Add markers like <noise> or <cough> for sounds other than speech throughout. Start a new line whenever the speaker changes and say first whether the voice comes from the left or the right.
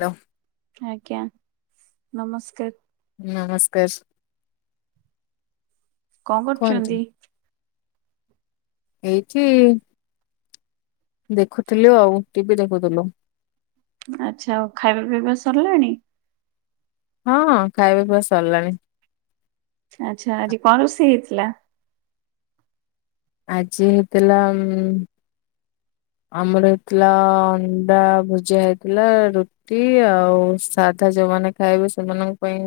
left: Hello.
right: ଆଜ୍ଞା ନମସ୍କାର୍।
left: ନମସ୍କାର୍ ସ।
right: କଣ
left: କୁହନ୍ତୁ।
right: କରୁଚନ୍ତି?
left: ଏଇଠି ଦେଖୁଥିଲୁ ଆଉ ଟିଭି ଦେଖୁଥିଲୁ।
right: ଆଚ୍ଛା ଆଉ ଖାଇବା ପିଇବା ସରିଲାଣି।
left: ହଁ-ହଁ ଖାଇବା ପିଇବା ସରିଲାଣି।
right: ଆଚ୍ଛା ଆଜି କଣ ରୋଷେଇ ହେଇଥିଲା?
left: ଆଜି ହେଇଥିଲା ଉୁଁ ଉୁଁ ଆମର ହେଇଥିଲା ଅଣ୍ଡା ଭୁଜିଆ ହେଇଥିଲା ରୁ ଟି ଆଉ ସାଧା ଯୋଉମାନେ ଖାଇବେ ସେମାନଙ୍କ ପାଇଁ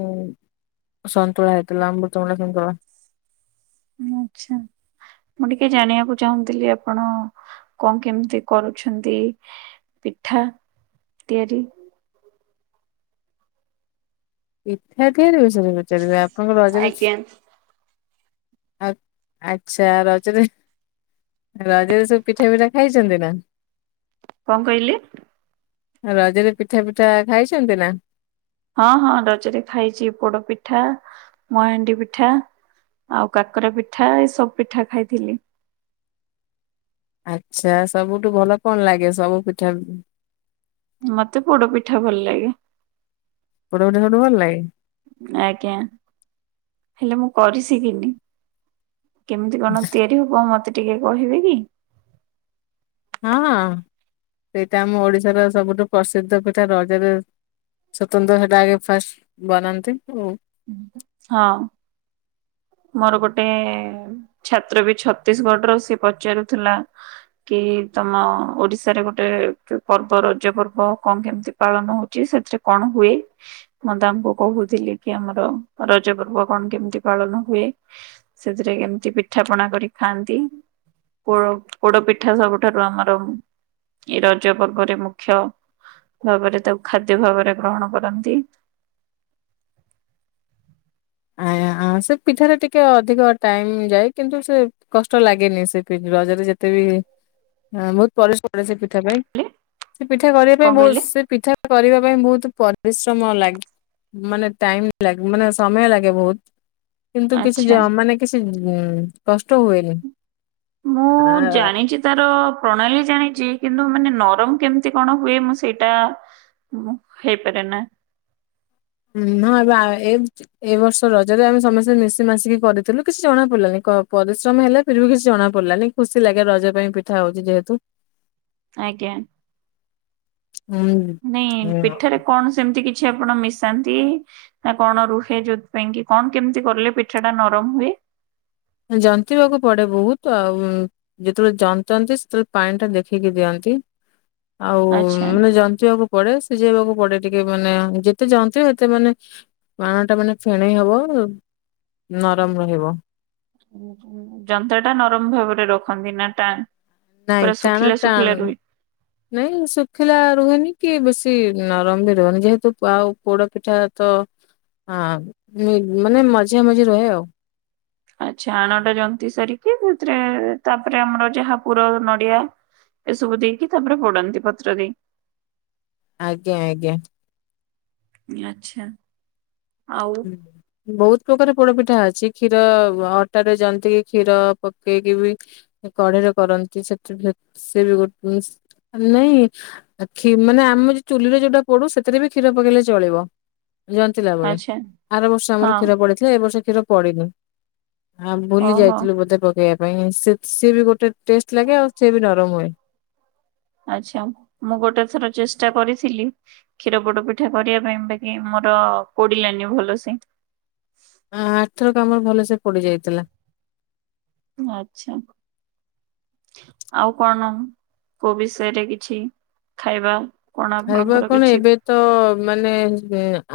left: ସନ୍ତୁଳା ହେଇଥିଲା ଅମୃତମଣ୍ଡା ସନ୍ତୁଳା।
right: ଆଚ୍ଛା। ମୁଁ ଟିକେ ଜାଣିବାକୁ ଚାହୁଁଥିଲି ଆପଣ କଣ କେମିତି କରୁଛନ୍ତି? ପିଠା ତିଆରି
left: ପିଠା ତିଆରି ବିଷୟରେ ପଚାରିବେ ଆପଣ ରଜରେ
right: ଆଜ୍ଞା।
left: ଆଉ ଆଚ୍ଛା ରଜରେ ରଜରେ ସବୁ ପିଠା ଫିଠା ଖାଇଛନ୍ତିନା।
right: କଣ କହିଲେ?
left: ରଜରେ ପିଠା ଫିଠା ଖାଇଛନ୍ତିନା।
right: ହଁ ହଁ ରଜରେ ଖାଇଚି ପୋଡ ପିଠା ମୋହାଣ୍ଡି ପିଠା। ଆଉ କାକରା ପିଠା ଏସବୁ ପିଠା ଖାଇଥିଲି।
left: ଆଚ୍ଛା ସବୁଠୁ ଭଲ କଣ ଲାଗେ ସବୁ ପିଠା?
right: ମତେ ପୋଡ ପିଠା ଭଲ ଲାଗେ।
left: ପୋଡ ପିଠା ସବୁଠୁ ଭଲ ଲାଗେ।
right: ଆଜ୍ଞା ହେଲେ ମୁଁ କରି ସିକିନି କେମିତି କଣ ତିଆରି ହବ ମତେ ଟିକେ କହିବେକି?
left: ହଁ ହଁ ସେଇଟା ଆମ ଓଡିଶାର ସବୁଠୁ ପ୍ରସିଦ୍ଧ ପିଠା ରଜରେ ସତନ୍ତ୍ର ସେଟା ଆଗେ ଫାଷ୍ଟ ବନାନ୍ତି ଓ
right: <inaudible> ହଁ। ମୋର ଗୋଟେ ଛାତ୍ରବି ଛତିଶଗଡର ସେ ପଚାରୁଥିଲା କି ତମ ଓଡିଶାରେ ଗୋଟେ ପର୍ବ ରଜପର୍ବ କଣ କେମିତି? ପାଳନ ହଉଛି ସେଥିରେ କଣ ହୁଏ ମନ୍ଦା ଆମକୁ କହୁଥିଲେକି ଆମର ରଜପର୍ବ କଣ କେମିତି ପାଳନ ହୁଏ? ସେଥିରେ କେମିତି ପିଠାପଣା କରି ଖାଆନ୍ତି? ପୋଡ ପୋଡପିଠା ସବୁଠାରୁ ଆମର ଏ ରଜ ପର୍ବରେ ମୁଖ୍ୟ ଭାବରେ ତାକୁ ଖାଦ୍ୟ ଭାବରେ ଗ୍ରହଣ କରନ୍ତି।
left: ଆଇଁଆ ଆଁ ସେ ପିଠାରେ ଟିକେ ଅଧିକ ଟାଇମ ଯାଏ କିନ୍ତୁ ସେ କଷ୍ଟ ଲାଗେନି ସେ ପି ରଜରେ ଯେତେବି ଏଁ ବହୁତ ପରିଶ୍ରମ <unintelligible> ସେ ପିଠା ପାଇଁ। ସେ ପିଠା କରିବା ପାଇଁ
right: କଣ
left: ବହୁତ
right: କହିଲେ
left: ସେ ପିଠା କରିବା ପାଇଁ ବହୁତ ପରିଶ୍ରମ ଲାଗେ ମାନେ ଟାଇମ ଲାଗେ ମାନେ ସମୟ ଲାଗେ। ବହୁତ କିନ୍ତୁ କିଛି
right: ଆଚ୍ଛା
left: ଜ ମାନେ କିଛି କଷ୍ଟ ହୁଏନି।
right: ମୁଁ
left: ଆ
right: ଜାଣିଚି। ତାର ପ୍ରଣାଳୀ ଜାଣିଚି କିନ୍ତୁ ମାନେ ନରମ କେମିତି କଣ ହୁଏ ମୁଁ ସେଇଟା ମୁଁ ହେଇପାରେନା
left: ନୂଆଗାଁ ଏମ ଏ ବର୍ଷ ରଜରେ ଆମେ ସମସ୍ତେ ମିସି ମାସିକି କରିଥିଲୁ କିଛି ଜଣା ପଡିଲାନି କ ପରିଶ୍ରମ ହେଲା ଫିରବି କିଛି ଜଣା ପଡିଲାନି। ଖୁସି ଲାଗେ ରଜପାଇଁ ପିଠା ହଉଚି ଯେହେତୁ।
right: ଆଜ୍ଞା।
left: <unintelligible>
right: ନାଇଁ
left: ହୁଁ,
right: ପିଠାରେ କଣ ସେମିତି କିଛି ଆପଣ ମିଶ ତାନ୍ତି ନା କଣ ରୁହେ ଯୋଉଥିପାଇଁକି କଣ କେମିତି କଲେ ପିଠାଟା ନରମ ହୁଏ?
left: ଯନ୍ତିବାକୁ ପଡେ ବହୁତ ଆଉ ଯେତେବେଳେ ଜନ୍ତନ୍ତି ସେତେବେଳେ ପାଣିଟା ଦେଖିକି ଦିଅନ୍ତି। ଆଉ
right: ଆଚ୍ଛା
left: ମାନେ ଜନ୍ତିବାକୁ ପଡେ ସିଝେଇବାକୁ ପଡେ ଟିକେ ମାନେ ଯେତେ ଜନ୍ତ ସେତେ ମାନେ ଆଣଟା ମାନେ ଫେଣେଇ ହବ ନରମ ରହିବ।
right: ଯନ୍ତାଟା ନରମ ଭାବରେ ରଖନ୍ତି ନା ଟଣ।
left: ନାଇଁ ଟାଣ ଟନ୍ ନାଇଁ ଶୁଖିଲା ରୁହେନି କି ବେଶୀ ନରମ ବି ରୁହେନି ଯେହେତୁ ଆଉ ପୋଡ ପିଠା ତ ଆ ମି ମାନେ ମଝା ମଝି ରହେ ଆଉ।
right: ଆଚ୍ଛା ଆଣଟା ଜନ୍ତି ସାରିକି ସେଥିରେ ତାପରେ ଆମର ଯାହା ପୁର ନଡିଆ ଏସବୁ ଦେଇକି ତାପରେ ପଡନ୍ତି ପତ୍ର ରେ
left: ଆଜ୍ଞା ଆଜ୍ଞା।
right: ଆଚ୍ଛା ଆଉ
left: ହୁଁ। ବହୁତ ପ୍ରକାର ପୋଡପିଠା ଅଛି କ୍ଷୀର ଅଟାରେ ଯନ୍ତି କ୍ଷୀର ପକେଇକି ବି କଢେଇରେ କରନ୍ତି ସେଥି <unintelligible> ସେ ବି ଗୋଟେ ନାଇଁ କ୍ଷି ଆମେ ଯଉ ଚୁଲିରେ ଯୋଉଟା ପଡୁ ସେଥିରେ ବି କ୍ଷୀର ପକେଇଲେ ଚଳିବ ଜନ୍ତିଲା ବେଳେ
right: ଆଛା
left: ଆର ବର୍ଷ ଆମର କ୍ଷୀର ପଡିଥିଲା ଏ ବର୍ଷ କ୍ଷୀର ପଡିନି ଆଉ ଭୁଲି
right: ଓହୋ
left: ଯାଇଥିଲୁ ବୋଧେ ପକେଇବାକୁ ପାଇଁ ସେ ସିଏ ବି ଗୋଟେ ଟେଷ୍ଟ ଲାଗେ ଆଉ ସିଏ ବି ନରମ ହୁଏ
right: ଆଚ୍ଛା ମୁଁ ଗୋଟେ ଥର ଚେଷ୍ଟା କରିଥିଲି କ୍ଷୀର ପୋଡ ପିଠା କରିବା ପାଇଁ ବାକି ମୋର କୋଡିଲାନି ଭଲସେ
left: ଆ ଆରଥରକ ଆମର ଭଲ ସେ ପଡି ଯାଇଥିଲା
right: ଆଛା ଆଉ କଣ କୋଉ ବିଷୟରେ କିଛି ଖାଇବା କଣ
left: ଖାଇବା
right: ଆପଣଙ୍କର
left: କଣ
right: କିଛି
left: ଏବେ ତ ମାନେ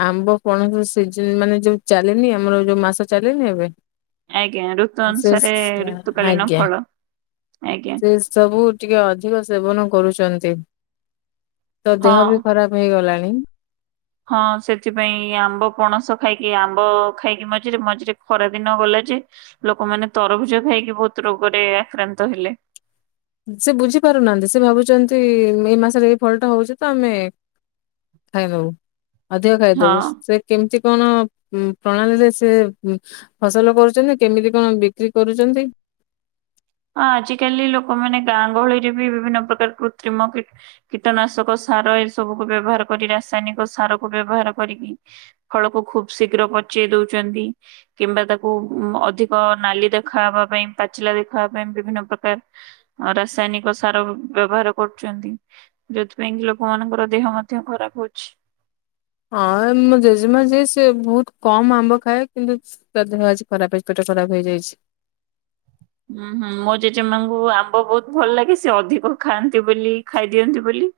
left: ଆମ୍ବ ପଣସ ସିଜିନ ମାନେ ଯୋଉ ଚାଲିନି ଆମର ଯୋଉ ମାସ ଚାଲିଲି ଏବେ <unintelligible>
right: ଆଜ୍ଞା ଋତ
left: ସେ
right: ଅନୁସାରେ ଋତୁକାଳୀନ
left: ଆଜ୍ଞା
right: ଫଳ ଆଜ୍ଞା
left: ସେ ସବୁ ଟିକେ ଅଧିକ ସେବନ କରୁଛନ୍ତି ତ
right: ହଁ।
left: ଦେହ ବି ଖରାପ ହେଇଗଲାଣି
right: ହଁ ସେଥିପାଇଁ ଆମ୍ବ ପଣସ ଖାଇକି ଆମ୍ବ ଖାଇକି ମଝିରେ ମଝିରେ ଖରା ଦିନ ଗଲା ଯେ ଲୋକମାନୋନ ତରଭୁଜ ଖାଇକି ବହୁତ ରୋଗରେ ଆକ୍ରାନ୍ତ ହେଲେ
left: ସେ ବୁଝି ପାରୁନାହାନ୍ତି ସେ ଭାବୁଛନ୍ତି ମେ ମାସରେ ଏଇ ଫଲଟା ହଉଛି ତ ଆମେ ଖାଇ ଦବୁ ଅଧିକ ଖାଇଦବୁ
right: ହଁ
left: ସେ କେମିତି କଣ ପ୍ରଣାଳୀରେ ସେ ଫସଲ କରୁଛନ୍ତି କେମିତି କଣ ବିକ୍ରି କରୁଛନ୍ତି
right: ହଁ ଆଜିକାଲି ଲୋକମାନେ ଗାଁ ଗହଳିରେ ବି ବିଭିନ୍ନ ପ୍ରକାର କୃତ୍ରିମ କୀଟନାଶକ ସାର ଏସବୁକୁ ବ୍ୟବହାର କରି ରାସାୟନିକ ସାର କୁ ବ୍ୟବହାର କରିକି ଫଳକୁ ଖୁବ ଶୀଘ୍ର ପଚେଇ ଦଉଛନ୍ତି କିମ୍ବା ତାକୁ ଅଧିକ ନାଲି ଦେଖାହବା ପାଇଁ ପାଚିଲା ଦେଖାହବା ପାଇଁ ବିଭିନ୍ନ ପ୍ରକାର ଆ ରାସାୟନିକ ସାର ବ୍ୟବହାର କରୁଛନ୍ତି ଯୋଉଥିପାଇଁ କି ଲୋକମାନଙ୍କର ଦେହ ମଧ୍ୟ ଖରାପ ହଉଛି
left: ହଁ ମୋ ଜେଜେମା ଯିଏ ସେ ବହୁତ କମ୍ ଆମ୍ବ ଖାଏ କିନ୍ତୁ ତା ଦେହ ଆଜି ଖରାପ ହେଇଛି ପେଟ ଖରାପ ହେଇଯାଇଛି
right: ହୁଁ ହୁଁ ମୋ ଜେଜେମାଙ୍କୁ ଆମ୍ବ ବହୁତ ଭଲ ଲାଗେ ସେ ଅଧିକ ଖାଆନ୍ତି ବୋଲି ଖାଇଦିଅନ୍ତି ବୋଲି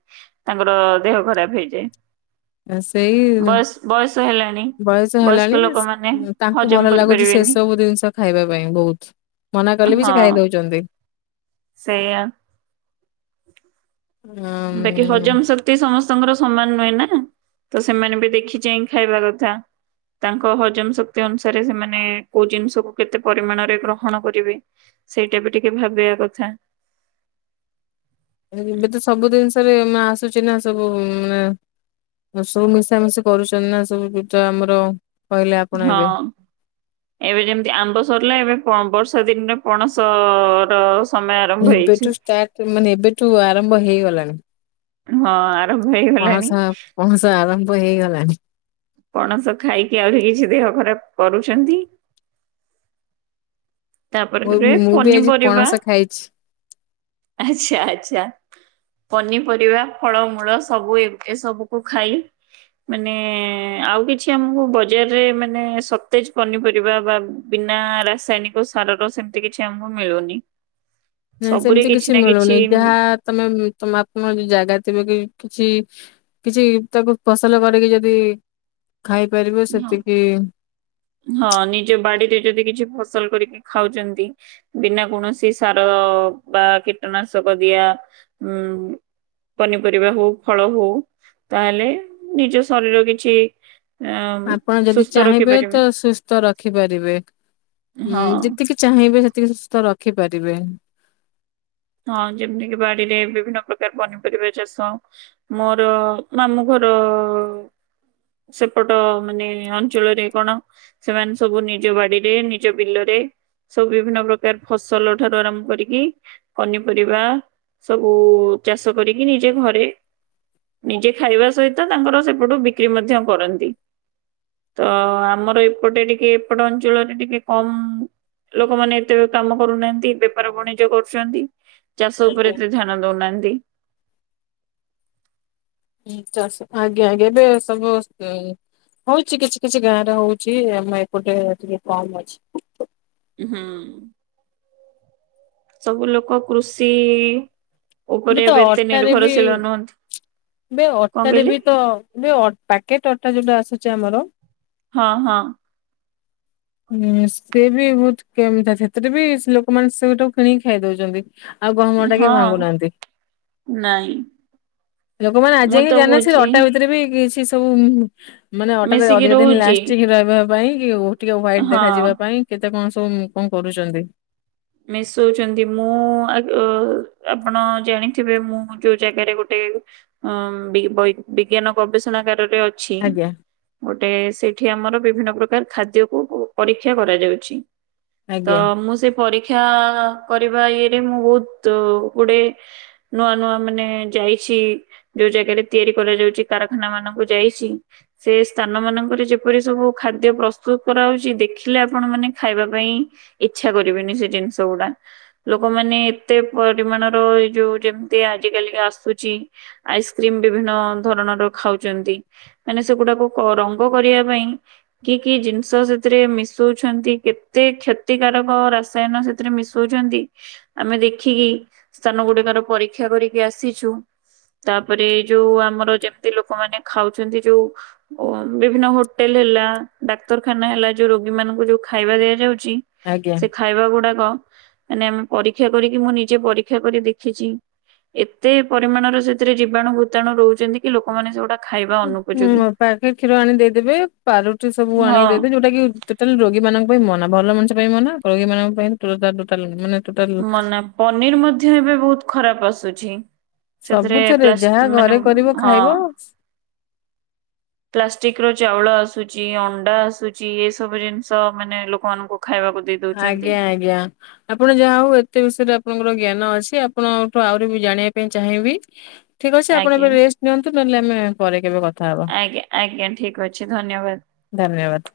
right: ତାଙ୍କର ଦେହ ଖରାପ ହେଇଯାଏ
left: ସେଇ
right: ବୟସ ବୟସ ହେଲାଣି
left: ବୟସ
right: ବୟସ୍କ
left: ହେଲାଣି
right: ଲୋକମାନେ
left: ତାଙ୍କୁ
right: ହଜମ
left: ଭଲ ଲାଗୁଛି ସେ
right: କରିପାରିବେନି।
left: ସବୁ ଜିନିଷ ଖାଇବା ପାଇଁ ବହୁତ। ମନା କଲେ ବି ସେ
right: ହଁ
left: ଖାଇ ଦଉଛନ୍ତି।
right: ସେଇଆ
left: ଉଁ
right: ବାକି ହଜମ ସ କ୍ତି ସମସ୍ତଙ୍କର ସମାନ ନୁହେଁ ନା ତ ସେମାନେ ବି ଦେଖି ଚାଇଁ ଖାଇବା କଥା। ତାଙ୍କ ହଜମ ଶକ୍ତି ଅନୁସାରେ ସେମାନେ କୋଉ ଜିନିଷକୁ କେତେ ପରିମାଣରେ ଗ୍ରହଣ କରିବେ। ସେଇଟା ବି ଟିକେ ଭାବିବା କଥା।
left: ଏବେ ତ ସବୁ ଜିନିଷରେ ମା ଆସୁଛି ନା ସବୁ ନା ସବୁ ମିଶାମିଶି କରୁଛନ୍ତି ନା ସବୁ ପୂଜା ଆମର। କହିଲେ ଆପଣ ଏବେ
right: ହଁ। ଏବେ ଯେମିତି ଆମ୍ବ ସରିଲା ଏବେ ବର୍ଷା ଦିନରେ ପଣସ ର ସମୟ ଆରମ୍ଭ ହେଇଛି।
left: ଏବେଠୁ ଷ୍ଟାର୍ଟ ମାନେ ଏବେଠୁ ଆରମ୍ଭ ହେଇଗଲାଣି।
right: ହଁ ଆରମ୍ଭ ହେଇଗଲାଣି।
left: ପଁସ ଆରମ୍ଭ ହେଇଗଲା।
right: ପଣସ ଖାଇକି ଆହୁରି କିଛି ଦେହ ଖରାପ କରୁଛନ୍ତି।
left: ମୁଁ
right: ତାପରେେ
left: ମୁଁ ବି ଆଜି
right: ପନିପରିବା
left: ପଣସ ଖାଇଛି।
right: ଆଚ୍ଛା ଆଚ୍ଛା। ପନିପରିବା ଫଳମୂଳ ସବୁ ଏ ସବୁକୁ ଖାଇ ମାନେ ଆଉ କିଛି ଆମକୁ ବଜାରରେ ମାନେ ସତେଜ ପନିପରିବା ବା ବିନା ରାସାୟନିକ ସାରର ସେମତି କିଛି ଆମକୁ ମିଳୁନି।
left: ନାଇଁ ସେମିତି କିଛି ମିଳୁନି ଯାହା ତମେ ତମ ଆପମ ଯୋଉ ଜାଗା ଥିବେ କିଛି କିଛ ଉତାପ ଫସଲ କରିକି ଯଦି ଖାଇପାରିବ
right: ହଁ
left: ସେତିକି
right: ହଁ ନିଜ ବାଡିରେ ଯଦି କିଛି ଫସଲ କରିକି ଖାଉଛନ୍ତି ବିନା କୌଣସି ସାର ବା କୀଟନାଶକ ଦିଆ ଉଁ ପନିପରିବା ହଉ ଫଳ ହଉ ତାହେଲେ ନିଜ ଶରୀର କିଛି ଅଁ
left: ଆପଣ ଯଦି
right: ସୁସ୍ଥ
left: ଚାହିଁବେ
right: ରଖିପାରିବେ
left: ତ ସୁସ୍ଥ ରଖିପାରିବେ
right: ହଁ
left: ଉଁ ଯେତିକି ଚାହିଁବେ ସେତିକି ସୁସ୍ଥ ରଖିପାରିବେ।
right: ହଁ ଯେମିତି କିି ବାଡିରେ ବିଭିନ୍ନ ପ୍ରକାର ପନିପରିବା ଚାଷ ମୋର ମାମୁଁ ଘର ସେପଟ ମାନେ ଅଞ୍ଚଳରେ କଣ ସେମାନେ ସବୁ ନିଜ ବାଡିରେ ନିଜ ବିଲରେ ସବୁ ବିଭିନ୍ନ ପ୍ରକାର ଫସଲ ଠାରୁ ଆରମ୍ଭ କରିକି ପନିପରିବା ସବୁ ଚାଷ କରିକି ନିଜେ ଘରେ ନିଜେ ଖାଇବା ସହିତ ତାଙ୍କର ସେପଟୁ ବିକ୍ରି ମଧ୍ୟ କରନ୍ତି। ତ ଆମର ଏପଟେ ଟିକେ ଏପଟ ଅଞ୍ଚଳରେ ଟିକେ କମ୍ ଲୋକମାନେ ଏତେ ଆଉ କାମ କରୁନାହାନ୍ତି ବେପାର ବଣିଜ କରୁଛ ଛନ୍ତି ଚାଷ
left: ଆଜ୍ଞା।
right: ଉପରେ ଏତେ ଧ୍ୟାନ ଦଉନାହାନ୍ତି।
left: ଁ ଚାଷ ଆଜ୍ଞା ଆ୍ ଏବେ ସବୁ <unintelligible> ହଉଛି କିଛି କିଛି ଗାଁ ରେ ହଉଛି ଆମ ଏପଟେ ଟିକେ କମ୍ ଅଛି।
right: ହଁ। ସବୁ ଲୋକ କୃଷି ଉପରେ
left: ଏବେ ତ
right: ଏତେ
left: ଅଟାରେ ବି
right: ନିର୍ଭରଶୀଳ ନୁହନ୍ତି
left: ଏବେ
right: କଣ
left: ଅଟାରେ
right: କହିଲେ?
left: ବି ତ ଏବେ ଅଟ ପ୍ୟାକେଟ୍ ଅଟା ଯୋଉଟା ଆସୁଛି ଆମର
right: ହଁ ହଁ।
left: ହୁଁ ସେ ବି ବହୁତ କେମ ସେଥିରେ ବି ଲୋକମାନେ ସେଟାକୁ କିଣିକି ଖାଇଦଉଛନ୍ତି।
right: ହଁ ନାଇଁ।
left: ଲୋକମାନେ
right: ମୁଁ
left: ଆଜିଯାଏ
right: ତ
left: ଜାଣିନାହାନ୍ତି ସେ
right: କହୁଛି
left: ଅଟା ଭିତରେ ବି କିଛି ସବୁ ମାନେ ଅଟାରେ
right: ମିଶିକି
left: ଅଧିକ ଦିନ
right: ରହୁଛି
left: ଲାଷ୍ଟିଙ୍ଗ ରହିବା ପାଇଁ କି ଟିକେ ହ୍ୱାଇଟ
right: ହଁ।
left: ଦେଖାଯିବା ପାଇଁ କେତେ କଣ ସବୁ କଣ କରୁଛନ୍ତି?
right: ମିଶଉଛନ୍ତି ମୁଁ ଆଗ ଆପଣ ଜାଣିଥିବେ ମୁଁ ଯୋଉ ଜାଗାରେ ଗୋଟେ ହଁ ବି ବୈ ବିଜ୍ଞାନ ଗବେଷଣାଗାରରେ ଅ ଅଛି।
left: ଆଜ୍ଞା
right: ଗୋଟେ ସେଇଠି ଆମର ବିଭିନ୍ନ ପ୍ରକାର ଖାଦ୍ୟକୁ ପରୀକ୍ଷା କରାଯାଉଛି। ତ
left: ଆଜ୍ଞା
right: ମୁଁ ସେ ପରୀକ୍ଷା କରିବା ଇଏରେ ମୁଁ ବହୁତ ଗୁଡ଼େ ନୂଆ ନୂଆ ମାନେ ଯାଇଛି ଯୋଉ ଜାଗାରେ ତିଆରି କରାଯାଉଛି କାରଖାନା ମାନଙ୍କୁ ଯାଇଛି। ସେ ସ୍ଥାନ ମାନଙ୍କରେ ଯେପରି ସବୁ ଖାଦ୍ୟ ପ୍ରସ୍ତୁତ କରାହଉଛି ଦେଖିଲେ ଆପଣ ମାନେ ଖାଇବା ପାଇଁ ଇଚ୍ଛା କରିବେନି ସେ ଜିନିଷ ଗୁଡା। ଲୋକମାନେ ଏତେ ପରିମାଣର ଏଇ ଯୋଉ ଯେମିତି ଆଜି କାଲିକା ଆସୁଛି ଆଇସ୍କ୍ରିମ ବିଭିନ୍ନ ଧରଣର ଖାଉଛନ୍ତି। ମାନେ ସେଗୁଡାକୁ ରଙ୍ଗ କରିବା ପାଇଁ କି କି ଜିନିଷ ସେଥିରେ ମିଶଉଛନ୍ତି କେତେ କ୍ଷତିକାରକ ରା- ରସାୟନ ସେଥିରେ ମିଶଉଛନ୍ତି ଆମେ ଦେଖିକି ସ୍ଥାନ ଗୁଡିକର ପରୀକ୍ଷା କରିକି ଆସିଛୁ। ତାପରେ ଏଇ ଯୋଉ ଆମର ଯେମିତି ଲୋକମାନେ ଖାଉଛନ୍ତି ଯୋଉ ଓ ବିଭିନ୍ନ ହୋଟେଲ ହେଲା, ଡାକ୍ତରଖାନା ହେଲା, ଯୋଉ ରୋଗୀ ମାନଙ୍କୁ ଯୋଉ ଖାଇବା ଦିଆଯାଉଛି
left: ଆଜ୍ଞା।
right: ସେ ଖାଇବା ଗୁଡାକ ମାନେ ଆମେ ପରୀକ୍ଷା କରିକି ମୁଁ ନିଜେ ପରୀକ୍ଷା କରି ଦେଖିଛି। ଏତେ ପରିମାଣର ସେଥିରେ ଜୀବାଣୁ ଭୂତାଣୁ ରହୁଛନ୍ତି। କି ଲୋକମାନେେ ସେଗୁଡ଼ା ଖାଇଵା
left: ହୁଁ, ପାକେଟ କ୍ଷୀର ଆଣି ଦେଇଦେବେ ପାଉଁରୁଟି ସବୁ ଆଣି
right: ହଁ
left: ଦେଇଦେବେ ଯୋଉଟା କି ଟୋଟାଲ ରୋଗୀ ମାନଙ୍କ ପାଇଁ ମନା। ଭଲ ମଣିଷ ପାଇଁ ମନା ରୋଗୀମାନଙ୍କ ପାଇଁ ଟୋଟାଲ ଟୋଟଲ ମନା। ମାନେ ଟୋଟାଲ
right: ମାନେ ପନିର ମଧ୍ୟ ଏବେ ବହୁତ ଖରାପ ଆସୁଛି। ସେଥିରେ
left: ସବୁଥିରେ ଯାହା
right: ପ୍ଳାଷ୍ଟ
left: ଘରେ
right: ମାନେ
left: କରିବ
right: ହଁ।
left: ଖାଇବ
right: ପ୍ଲାଷ୍ଟିକ ର ଚାଉଳ ଆସୁଛି, ଅଣ୍ଡା ଆସୁଛି, ଏ ସବୁ ଜିନିଷ ମାନେ ଲୋକମାନଙ୍କୁ ଖାଇବାକୁ ଦେଇ ଦଉଛନ୍ତି।
left: ଆଜ୍ଞା, ଆଜ୍ଞା। ଆପଣ ଯାହା ହଉ ଏତେ ବିଷୟରେ ଆପଣଙ୍କର ଜ୍ଞାନ ଅଛି। ଆପଣଠୁ ଆହୁରି ବି ଜାଣିବା ପାଇଁ ଚାହିଁବି?
right: ହ
left: ଠିକ୍ ଅଛି ଆପଣ ଏବେ ରେଷ୍ଟ ନିଅନ୍ତୁ ନହେଲେ ଆମ ପରେ କେବେ କଥା ହବା
right: ଆଜ୍ଞା, ଆଜ୍ଞା, ଠିକ ଅଛି ଧନ୍ୟବାଦ।
left: ଧନ୍ୟବାଦ।